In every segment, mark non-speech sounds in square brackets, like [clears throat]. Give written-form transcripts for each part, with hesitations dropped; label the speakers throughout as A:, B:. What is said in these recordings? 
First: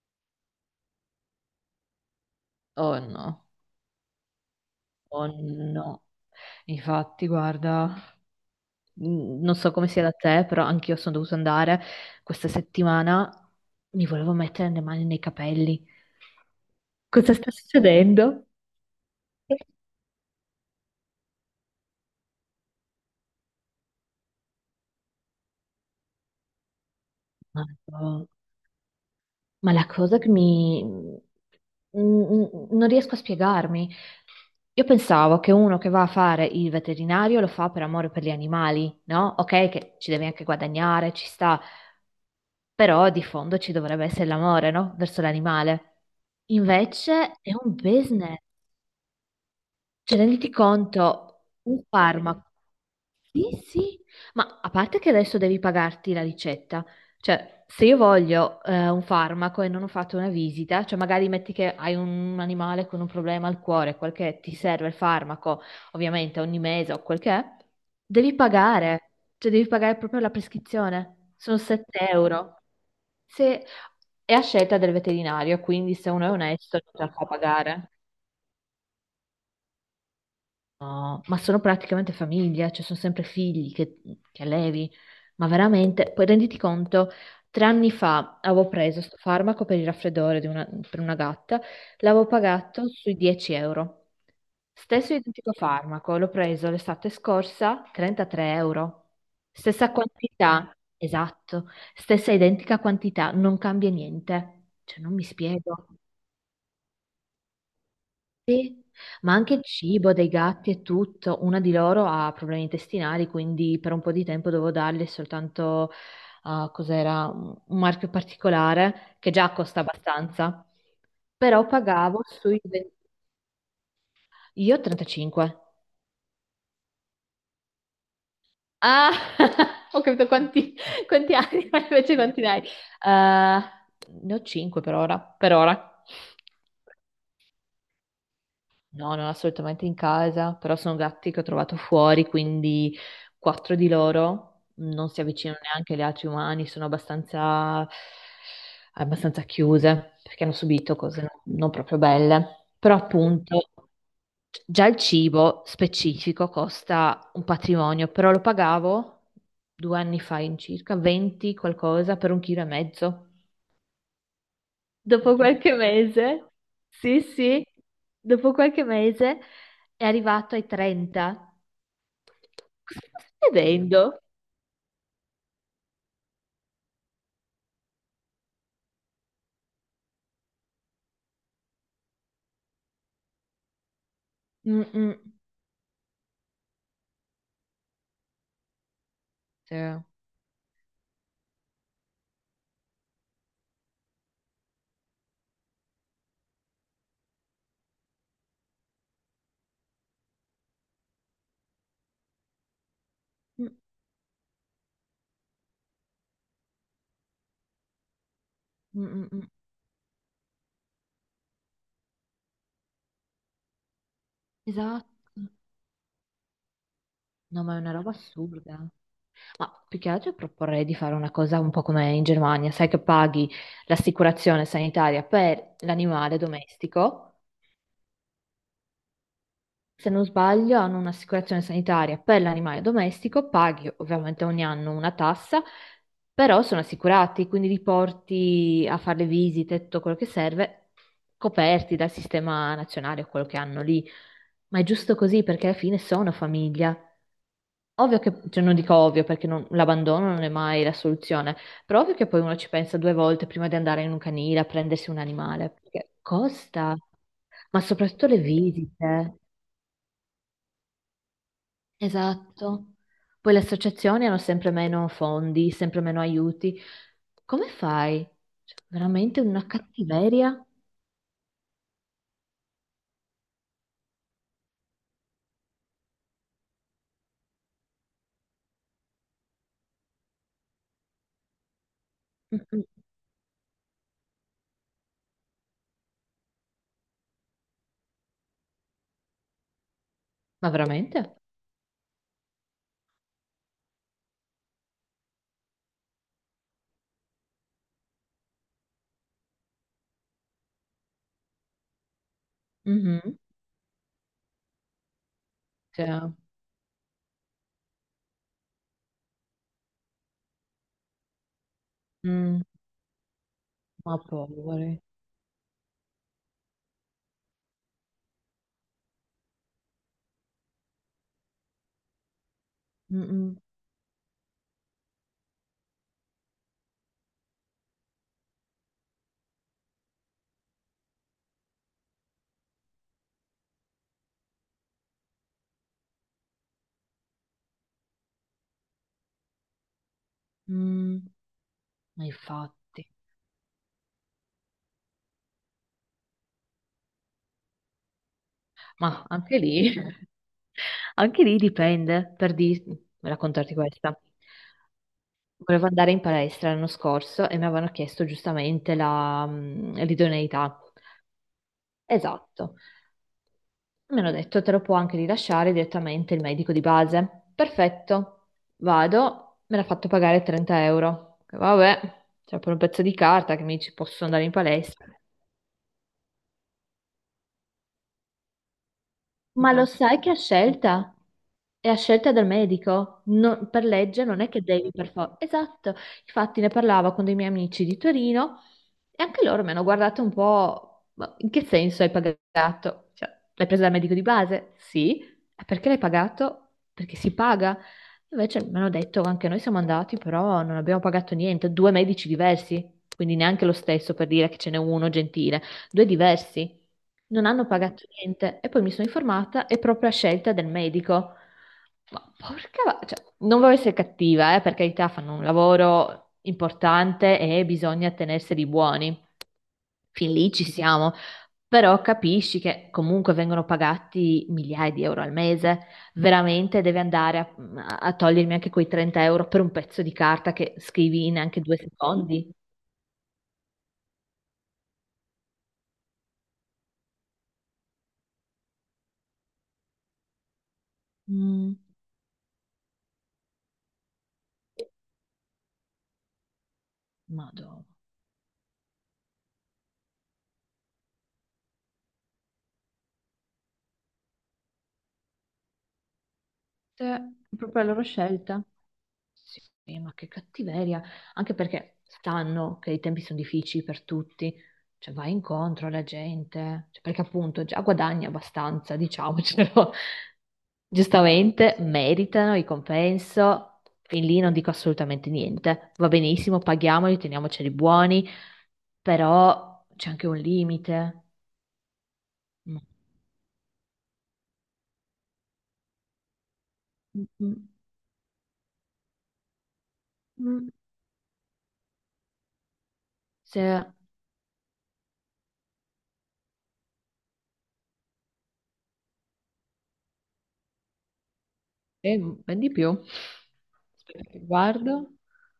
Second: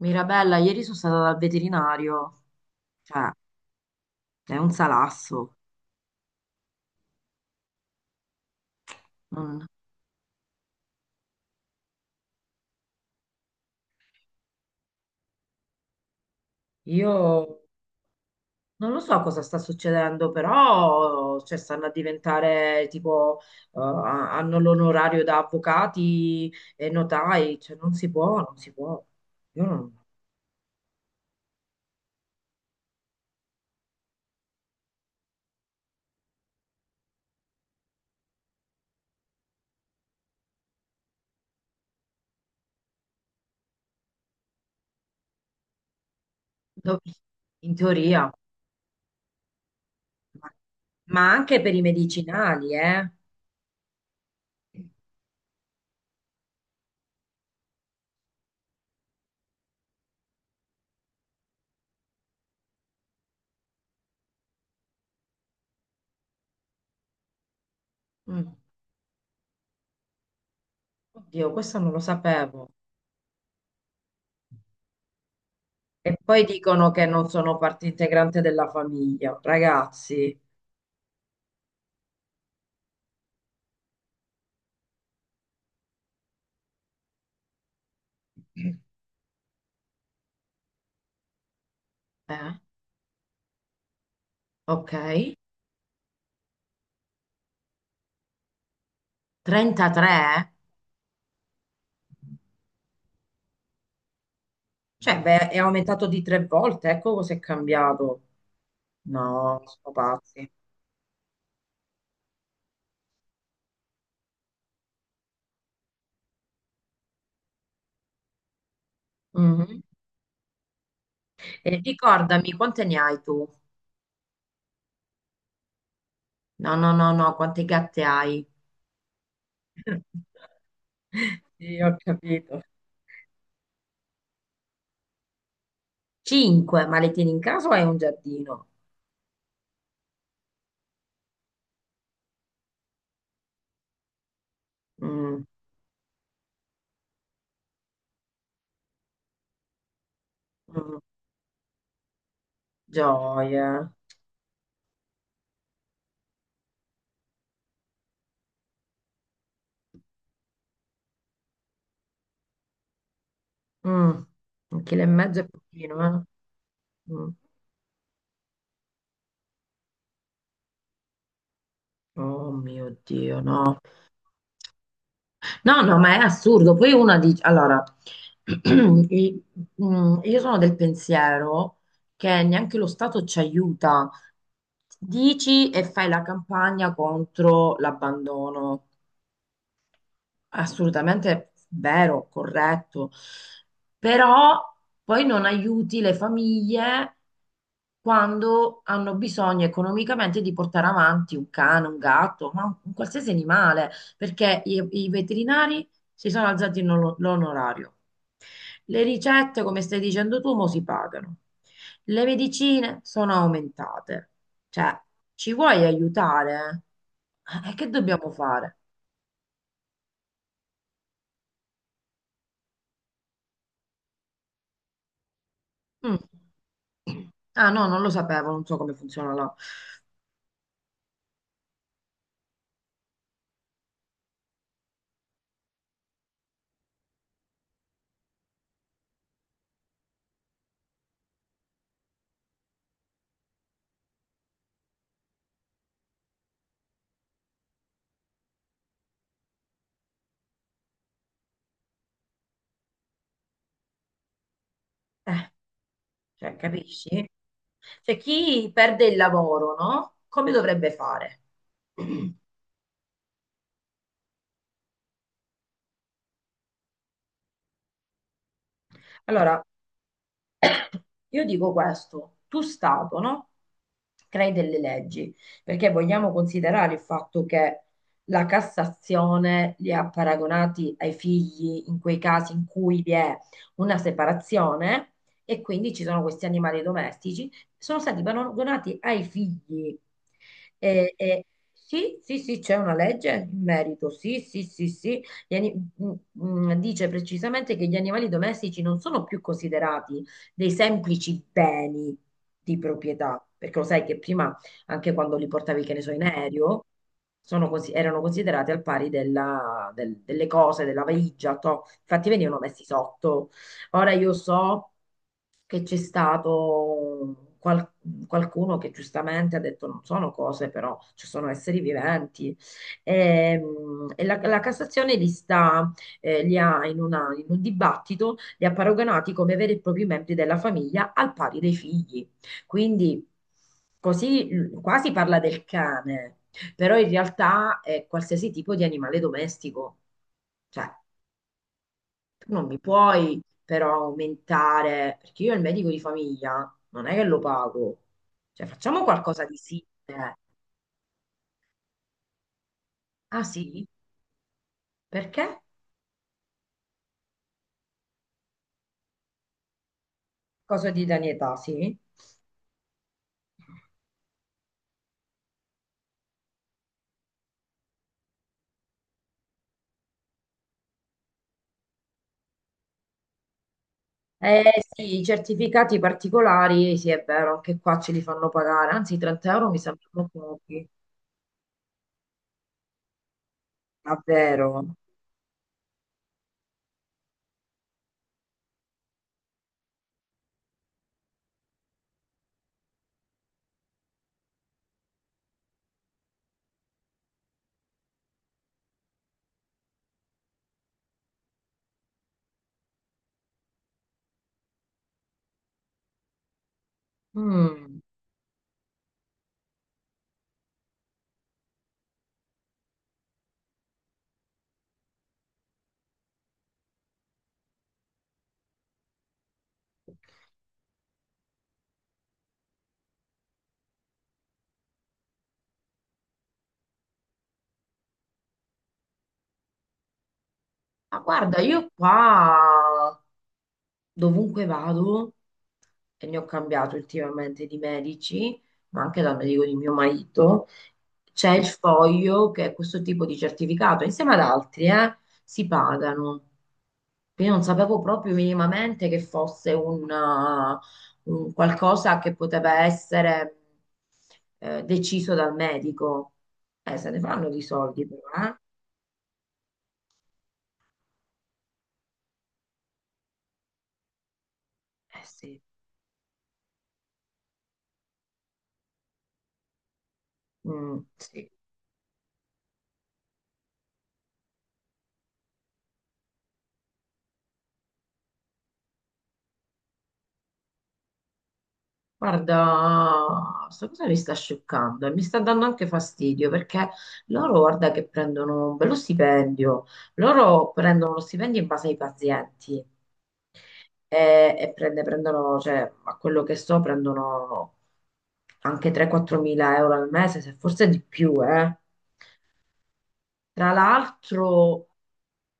A: Mirabella, ieri sono stata dal veterinario,
B: Oh
A: cioè
B: no,
A: è un
B: oh
A: salasso.
B: no. Infatti, guarda, non
A: Non-
B: so come sia da te, però anch'io sono dovuta andare questa settimana. Mi volevo mettere le mani nei capelli.
A: io
B: Cosa sta succedendo?
A: non lo so cosa sta succedendo, però cioè, stanno a diventare tipo, hanno l'onorario da avvocati e notai, cioè non si
B: Madò.
A: può, non si può. Io
B: Ma la
A: non-
B: cosa che non riesco a spiegarmi. Io pensavo che uno che va a fare il veterinario lo fa per amore per gli animali, no? Ok, che ci devi anche guadagnare, ci sta, però di fondo ci dovrebbe essere l'amore, no? Verso l'animale.
A: do-
B: Invece è
A: In
B: un
A: teoria,
B: business. Cioè,
A: ma,
B: renditi
A: ma
B: conto,
A: anche per i
B: un farmaco.
A: medicinali, eh.
B: Sì, sì, ma a parte che adesso devi pagarti la ricetta, cioè se io voglio un farmaco e non ho fatto una visita, cioè magari metti che hai un animale con un problema al cuore, quel che è, ti serve il farmaco, ovviamente ogni mese o quel che è, devi
A: Mm.
B: pagare, cioè devi pagare proprio la prescrizione,
A: Oddio,
B: sono
A: questo non lo
B: 7 euro.
A: sapevo.
B: Se è a scelta del veterinario, quindi se
A: E
B: uno è
A: poi
B: onesto
A: dicono
B: non te
A: che
B: la fa
A: non sono parte
B: pagare.
A: integrante della famiglia, ragazzi.
B: No, ma sono praticamente famiglia, cioè sono sempre figli che allevi, ma veramente, poi renditi conto, 3 anni fa avevo preso sto farmaco per il raffreddore per una gatta, l'avevo
A: Eh,
B: pagato sui 10 euro.
A: ok,
B: Stesso identico farmaco, l'ho preso l'estate scorsa, 33 euro. Stessa
A: 33?
B: quantità, esatto, stessa identica quantità, non cambia niente, cioè non
A: Cioè,
B: mi
A: beh, è
B: spiego.
A: aumentato di tre volte, ecco cosa è cambiato.
B: Ma anche
A: No,
B: il
A: sono
B: cibo dei
A: pazzi.
B: gatti e tutto, una di loro ha problemi intestinali, quindi per un po' di tempo dovevo darle soltanto, ah, cos'era, un marchio particolare che già costa
A: Mhm.
B: abbastanza, però
A: E ricordami, quante ne hai tu?
B: Io ho 35.
A: No, no, no, no, quante gatte hai?
B: Ah, [laughs] ho
A: [laughs]
B: capito quanti anni, [laughs] ma
A: Sì, ho
B: invece quanti ne
A: capito.
B: hai? Ne ho 5 per ora, per ora.
A: Cinque, ma le tieni in casa o hai un giardino?
B: No, non assolutamente in casa, però sono gatti che ho trovato fuori, quindi quattro di loro non si
A: Mm,
B: avvicinano neanche agli altri umani, sono abbastanza, abbastanza chiuse perché hanno subito
A: mm,
B: cose non proprio belle. Però
A: gioia.
B: appunto già il cibo specifico costa un patrimonio, però lo pagavo 2 anni fa in circa 20 qualcosa per un chilo e mezzo.
A: Mm, un chilo e
B: Dopo
A: mezzo è
B: qualche
A: pochino,
B: mese,
A: eh?
B: sì,
A: Mm.
B: sì, dopo qualche mese è arrivato ai 30.
A: Oh mio
B: Cosa
A: Dio,
B: stai
A: no.
B: vedendo?
A: No, no, ma è assurdo. Poi una dice, allora, [clears throat] i- io sono del pensiero che neanche lo Stato ci aiuta.
B: Mm, mm.
A: Dici e fai la campagna contro l'abbandono,
B: Sì. Mm,
A: assolutamente vero, corretto, però poi non aiuti le famiglie quando hanno bisogno economicamente di portare avanti un cane, un gatto, ma un qualsiasi animale, perché i veterinari si sono alzati l'onorario. Le
B: mm, mm, mm.
A: ricette, come stai dicendo tu, mo si pagano. Le medicine sono aumentate. Cioè,
B: Esatto.
A: ci vuoi aiutare?
B: No,
A: Eh,
B: ma è
A: che
B: una roba
A: dobbiamo fare?
B: assurda. Ma più che altro proporrei di fare una cosa un po' come in Germania, sai che paghi l'assicurazione sanitaria per
A: Mm.
B: l'animale domestico.
A: Ah no, non lo sapevo, non so come funziona là.
B: Se non sbaglio, hanno un'assicurazione sanitaria per l'animale domestico, paghi ovviamente ogni anno una tassa, però sono assicurati, quindi li porti a fare le visite, tutto quello che serve, coperti dal sistema nazionale o quello che hanno lì. Ma è giusto così perché alla fine sono famiglia. Ovvio che, cioè non dico ovvio perché l'abbandono non è mai la soluzione, però ovvio che poi uno ci pensa due volte prima di andare in un canile a prendersi un
A: Eh,
B: animale, perché
A: cioè,
B: costa,
A: capisci?
B: ma
A: Cioè,
B: soprattutto le
A: chi perde il
B: visite.
A: lavoro, no? Come dovrebbe fare? [clears throat]
B: Esatto. Poi le associazioni hanno sempre meno fondi, sempre meno aiuti. Come fai? Cioè, veramente
A: Allora,
B: una cattiveria?
A: io dico questo, tu Stato, no? Crei delle leggi, perché vogliamo considerare il fatto che la Cassazione li ha paragonati ai figli in quei casi in
B: Mm-mm.
A: cui vi è una separazione e quindi ci sono questi animali domestici, sono stati paragonati ai figli.
B: Ma
A: E,
B: veramente?
A: e- sì, sì, sì, c'è una legge in merito, sì, sì, sì, sì. Mm, mm, dice precisamente che gli animali domestici non sono più considerati dei semplici beni di
B: Mhm.
A: proprietà, perché lo sai che prima, anche quando li portavi, che ne so,
B: Cioè,
A: in aereo, erano considerati al pari delle cose, della valigia, toh. Infatti venivano
B: mm,
A: messi sotto. Ora
B: ma
A: io so
B: poveri.
A: che qualcuno che giustamente ha detto non sono cose, però ci sono esseri viventi.
B: Mm-mm.
A: E la Cassazione li sta, li ha in un dibattito, li ha paragonati come veri e propri membri della famiglia al pari dei figli. Quindi qua si parla del cane, però in realtà è qualsiasi tipo di animale domestico. Cioè,
B: Mm, ma
A: tu non mi
B: infatti.
A: puoi però aumentare, perché io il medico di famiglia non è che lo pago. Cioè, facciamo
B: Ma
A: qualcosa di
B: anche
A: simile.
B: lì, [laughs] anche lì dipende,
A: Ah
B: raccontarti
A: sì?
B: questa.
A: Perché?
B: Volevo andare in palestra l'anno scorso e mi avevano chiesto giustamente l'idoneità.
A: Cosa di età, sì?
B: Esatto. Mi hanno detto, te lo può anche rilasciare direttamente il medico di base. Perfetto, vado, me l'ha fatto pagare 30 euro. Vabbè, c'è pure un pezzo di carta che mi dice posso andare in
A: Eh
B: palestra.
A: sì, i certificati particolari, sì, è vero, anche qua ce li fanno pagare, anzi 30 euro
B: Ma
A: mi
B: lo sai
A: sembrano
B: che è a
A: pochi,
B: scelta? È a scelta del medico, per legge non è che devi
A: davvero.
B: per forza. Esatto, infatti ne parlavo con dei miei amici di Torino e anche loro mi hanno guardato un po', "Ma in che senso hai pagato? Cioè, l'hai presa dal medico di base? Sì, "E perché l'hai pagato? Perché si paga. Invece mi hanno detto, anche noi siamo andati, però non abbiamo pagato niente, due medici diversi, quindi neanche lo stesso per dire che ce n'è uno gentile, due diversi, non hanno
A: Mm.
B: pagato niente e poi mi sono informata, è proprio a scelta del medico. Ma porca, cioè, non voglio essere cattiva, per carità, fanno un lavoro importante e bisogna tenerseli buoni. Fin lì ci siamo, però capisci che comunque vengono pagati migliaia di euro al mese. Veramente devi andare a togliermi anche quei 30 euro per un pezzo di carta che
A: Ma
B: scrivi in
A: guarda,
B: anche due
A: io
B: secondi?
A: qua dovunque vado, e ne ho cambiato ultimamente di medici, ma anche dal medico di mio marito, c'è il
B: Mm,
A: foglio che è questo tipo di certificato, insieme ad altri, si pagano. Quindi non
B: madonna.
A: sapevo proprio minimamente che un qualcosa che poteva essere deciso dal medico. Se
B: Cioè,
A: ne fanno
B: è
A: di
B: proprio la loro
A: soldi, però, eh?
B: scelta. Sì, ma che cattiveria, anche perché sanno che i tempi sono difficili per tutti, cioè
A: Eh
B: vai
A: sì.
B: incontro alla gente, cioè, perché appunto già guadagni abbastanza, diciamocelo. [laughs]
A: Mm, sì.
B: Giustamente meritano il compenso, fin lì non dico assolutamente niente, va benissimo, paghiamoli, teniamoceli buoni, però c'è anche un limite. Mm,
A: Guarda, questa cosa mi sta scioccando e mi sta dando anche fastidio perché
B: mm,
A: loro, guarda, che prendono un bello stipendio,
B: mm.
A: loro prendono lo stipendio in base ai pazienti
B: Se...
A: e, prendono, cioè, a quello che so, prendono anche 3-4 mila euro al mese, se forse di più, eh.
B: Eh, ben di più.
A: Tra
B: Aspetta che
A: l'altro,
B: guardo.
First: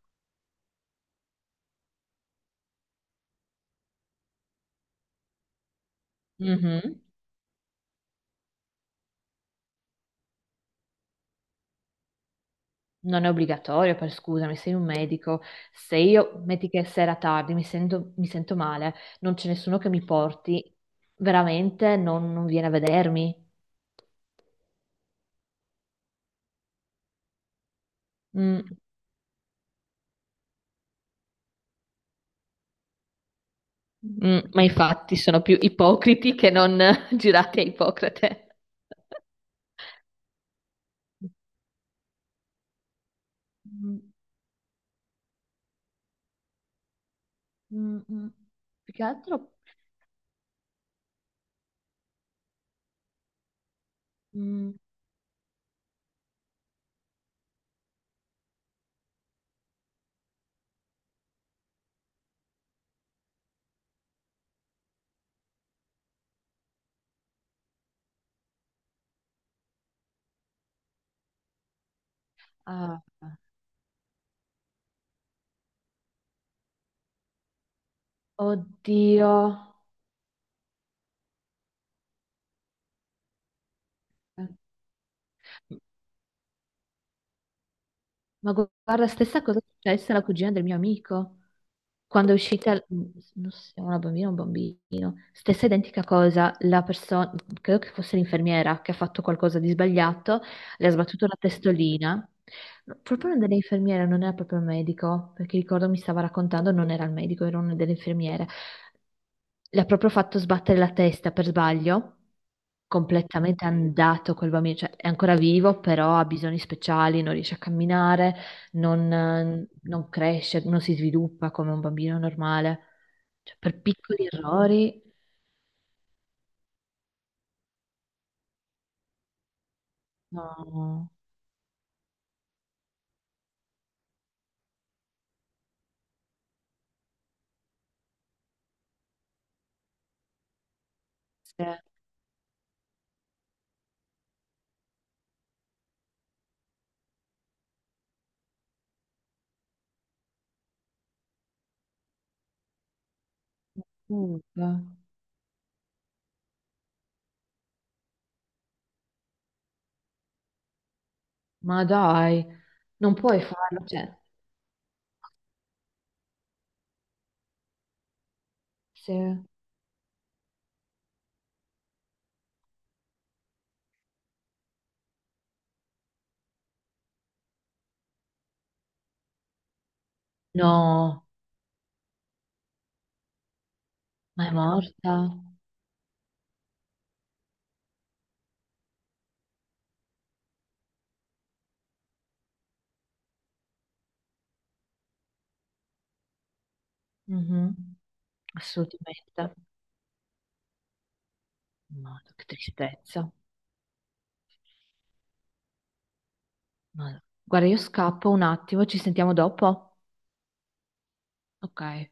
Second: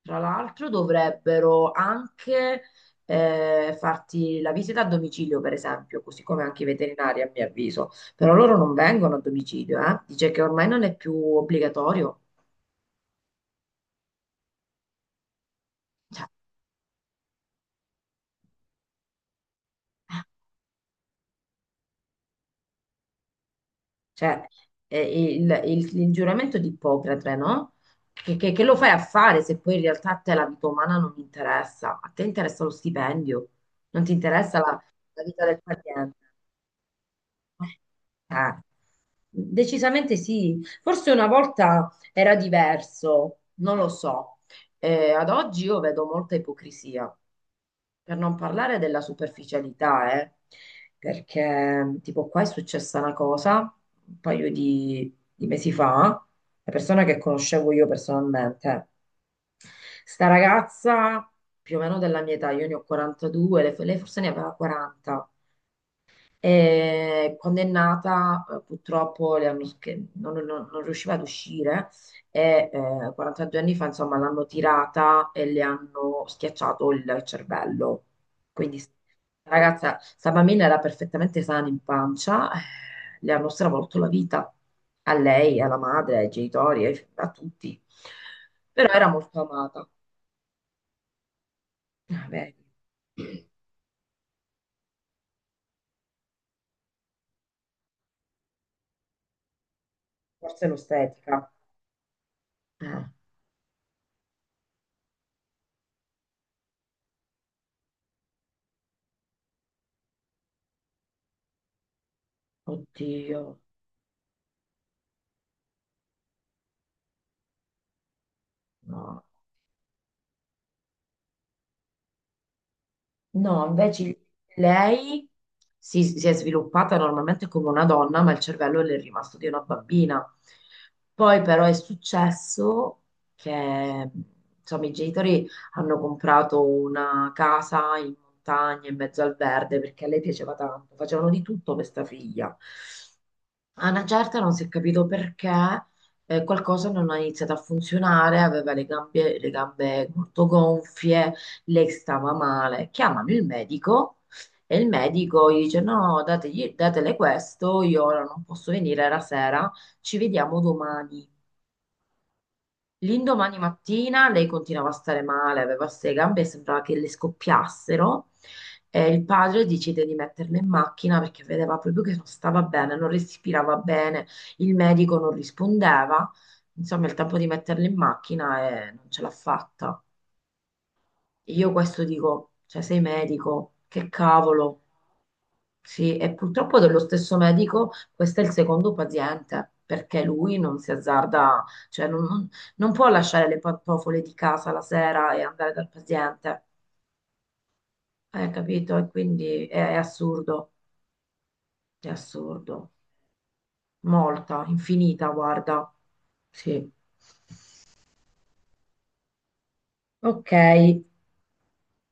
A: tra l'altro dovrebbero anche farti la visita a domicilio, per esempio, così come anche i
B: Mhm.
A: veterinari, a mio avviso. Però loro non vengono a domicilio, eh. Dice che ormai non è più obbligatorio.
B: Non è obbligatorio, per scusami, sei un medico. Se
A: Cioè,
B: io, metti che è sera tardi, mi sento male, non c'è nessuno che mi porti, veramente non viene a vedermi.
A: cioè, il giuramento di Ippocrate, no? Che lo
B: Mm,
A: fai a fare se poi in realtà a te la vita umana non interessa? A te interessa lo stipendio, non ti
B: mm,
A: interessa
B: ma
A: la
B: infatti
A: la
B: sono
A: vita
B: più
A: del paziente.
B: ipocriti che non [laughs] girati a
A: Eh,
B: Ippocrate.
A: eh, decisamente sì. Forse una volta era diverso, non lo
B: Mm,
A: so. Ad oggi io vedo molta ipocrisia.
B: mm,
A: Per
B: mm.
A: non parlare
B: Più
A: della
B: che altro.
A: superficialità, perché tipo qua è successa una cosa un paio
B: mm,
A: di mesi fa, la persona che conoscevo io personalmente, sta ragazza più o meno della mia età, io ne ho 42, lei forse ne aveva 40, e quando è nata, purtroppo le hanno sch- non, non- non riusciva ad uscire e
B: ah,
A: 42 anni fa, insomma, l'hanno tirata e le hanno schiacciato il cervello. Quindi,
B: oddio.
A: ragazza, sta bambina era perfettamente sana in pancia, le hanno stravolto la vita a lei, alla madre, ai genitori, a tutti.
B: Ma
A: Però
B: guarda,
A: era
B: stessa
A: molto
B: cosa è
A: amata.
B: successa alla cugina del mio amico.
A: Ah,
B: Quando è
A: vedi.
B: uscita, non so, una bambina o un bambino, stessa identica cosa, la persona, credo che fosse l'infermiera che ha fatto qualcosa di sbagliato,
A: Forse
B: le ha sbattuto la
A: l'ostetica.
B: testolina. No,
A: Eh,
B: proprio una delle infermiere, non era proprio il medico, perché ricordo mi stava raccontando, non era il medico, era una delle infermiere. Le ha proprio fatto sbattere la testa per sbaglio,
A: oddio,
B: completamente andato quel bambino, cioè è ancora vivo, però ha bisogni speciali, non riesce a camminare,
A: no.
B: non cresce, non si sviluppa come un bambino normale. Cioè,
A: No,
B: per
A: invece
B: piccoli errori,
A: lei si è sviluppata normalmente come una donna, ma il cervello le è rimasto di una bambina.
B: no,
A: Poi però è successo che insomma, i genitori hanno comprato una casa in montagna, in mezzo al verde, perché a lei piaceva tanto, facevano di tutto
B: se-
A: per sta figlia. A una certa non si è capito perché qualcosa non ha iniziato a funzionare, aveva le gambe molto gonfie, lei stava male. Chiamano il medico e il medico gli dice: No, datele questo, io ora non posso venire, era sera, ci vediamo domani.
B: ma dai, non puoi
A: L'indomani
B: farlo. Cioè,
A: mattina lei continuava a stare male, aveva queste gambe, sembrava che le scoppiassero e il
B: se-
A: padre decide di metterla in macchina perché vedeva proprio che non stava bene, non respirava bene, il medico non rispondeva, insomma il tempo di metterla in macchina e non ce l'ha fatta.
B: no,
A: Io questo dico, cioè sei medico, che
B: ma è
A: cavolo.
B: morta.
A: Sì, e purtroppo dello stesso medico, questo è il secondo paziente, perché lui non si azzarda, cioè non può lasciare le pantofole di casa la sera e andare dal paziente,
B: Mhm.
A: hai capito? E
B: Assolutamente.
A: quindi è
B: Madò, che
A: assurdo,
B: tristezza.
A: molta, infinita, guarda, sì.
B: Madò. Guarda, io scappo un attimo, ci sentiamo dopo.
A: Ok.
B: Ok.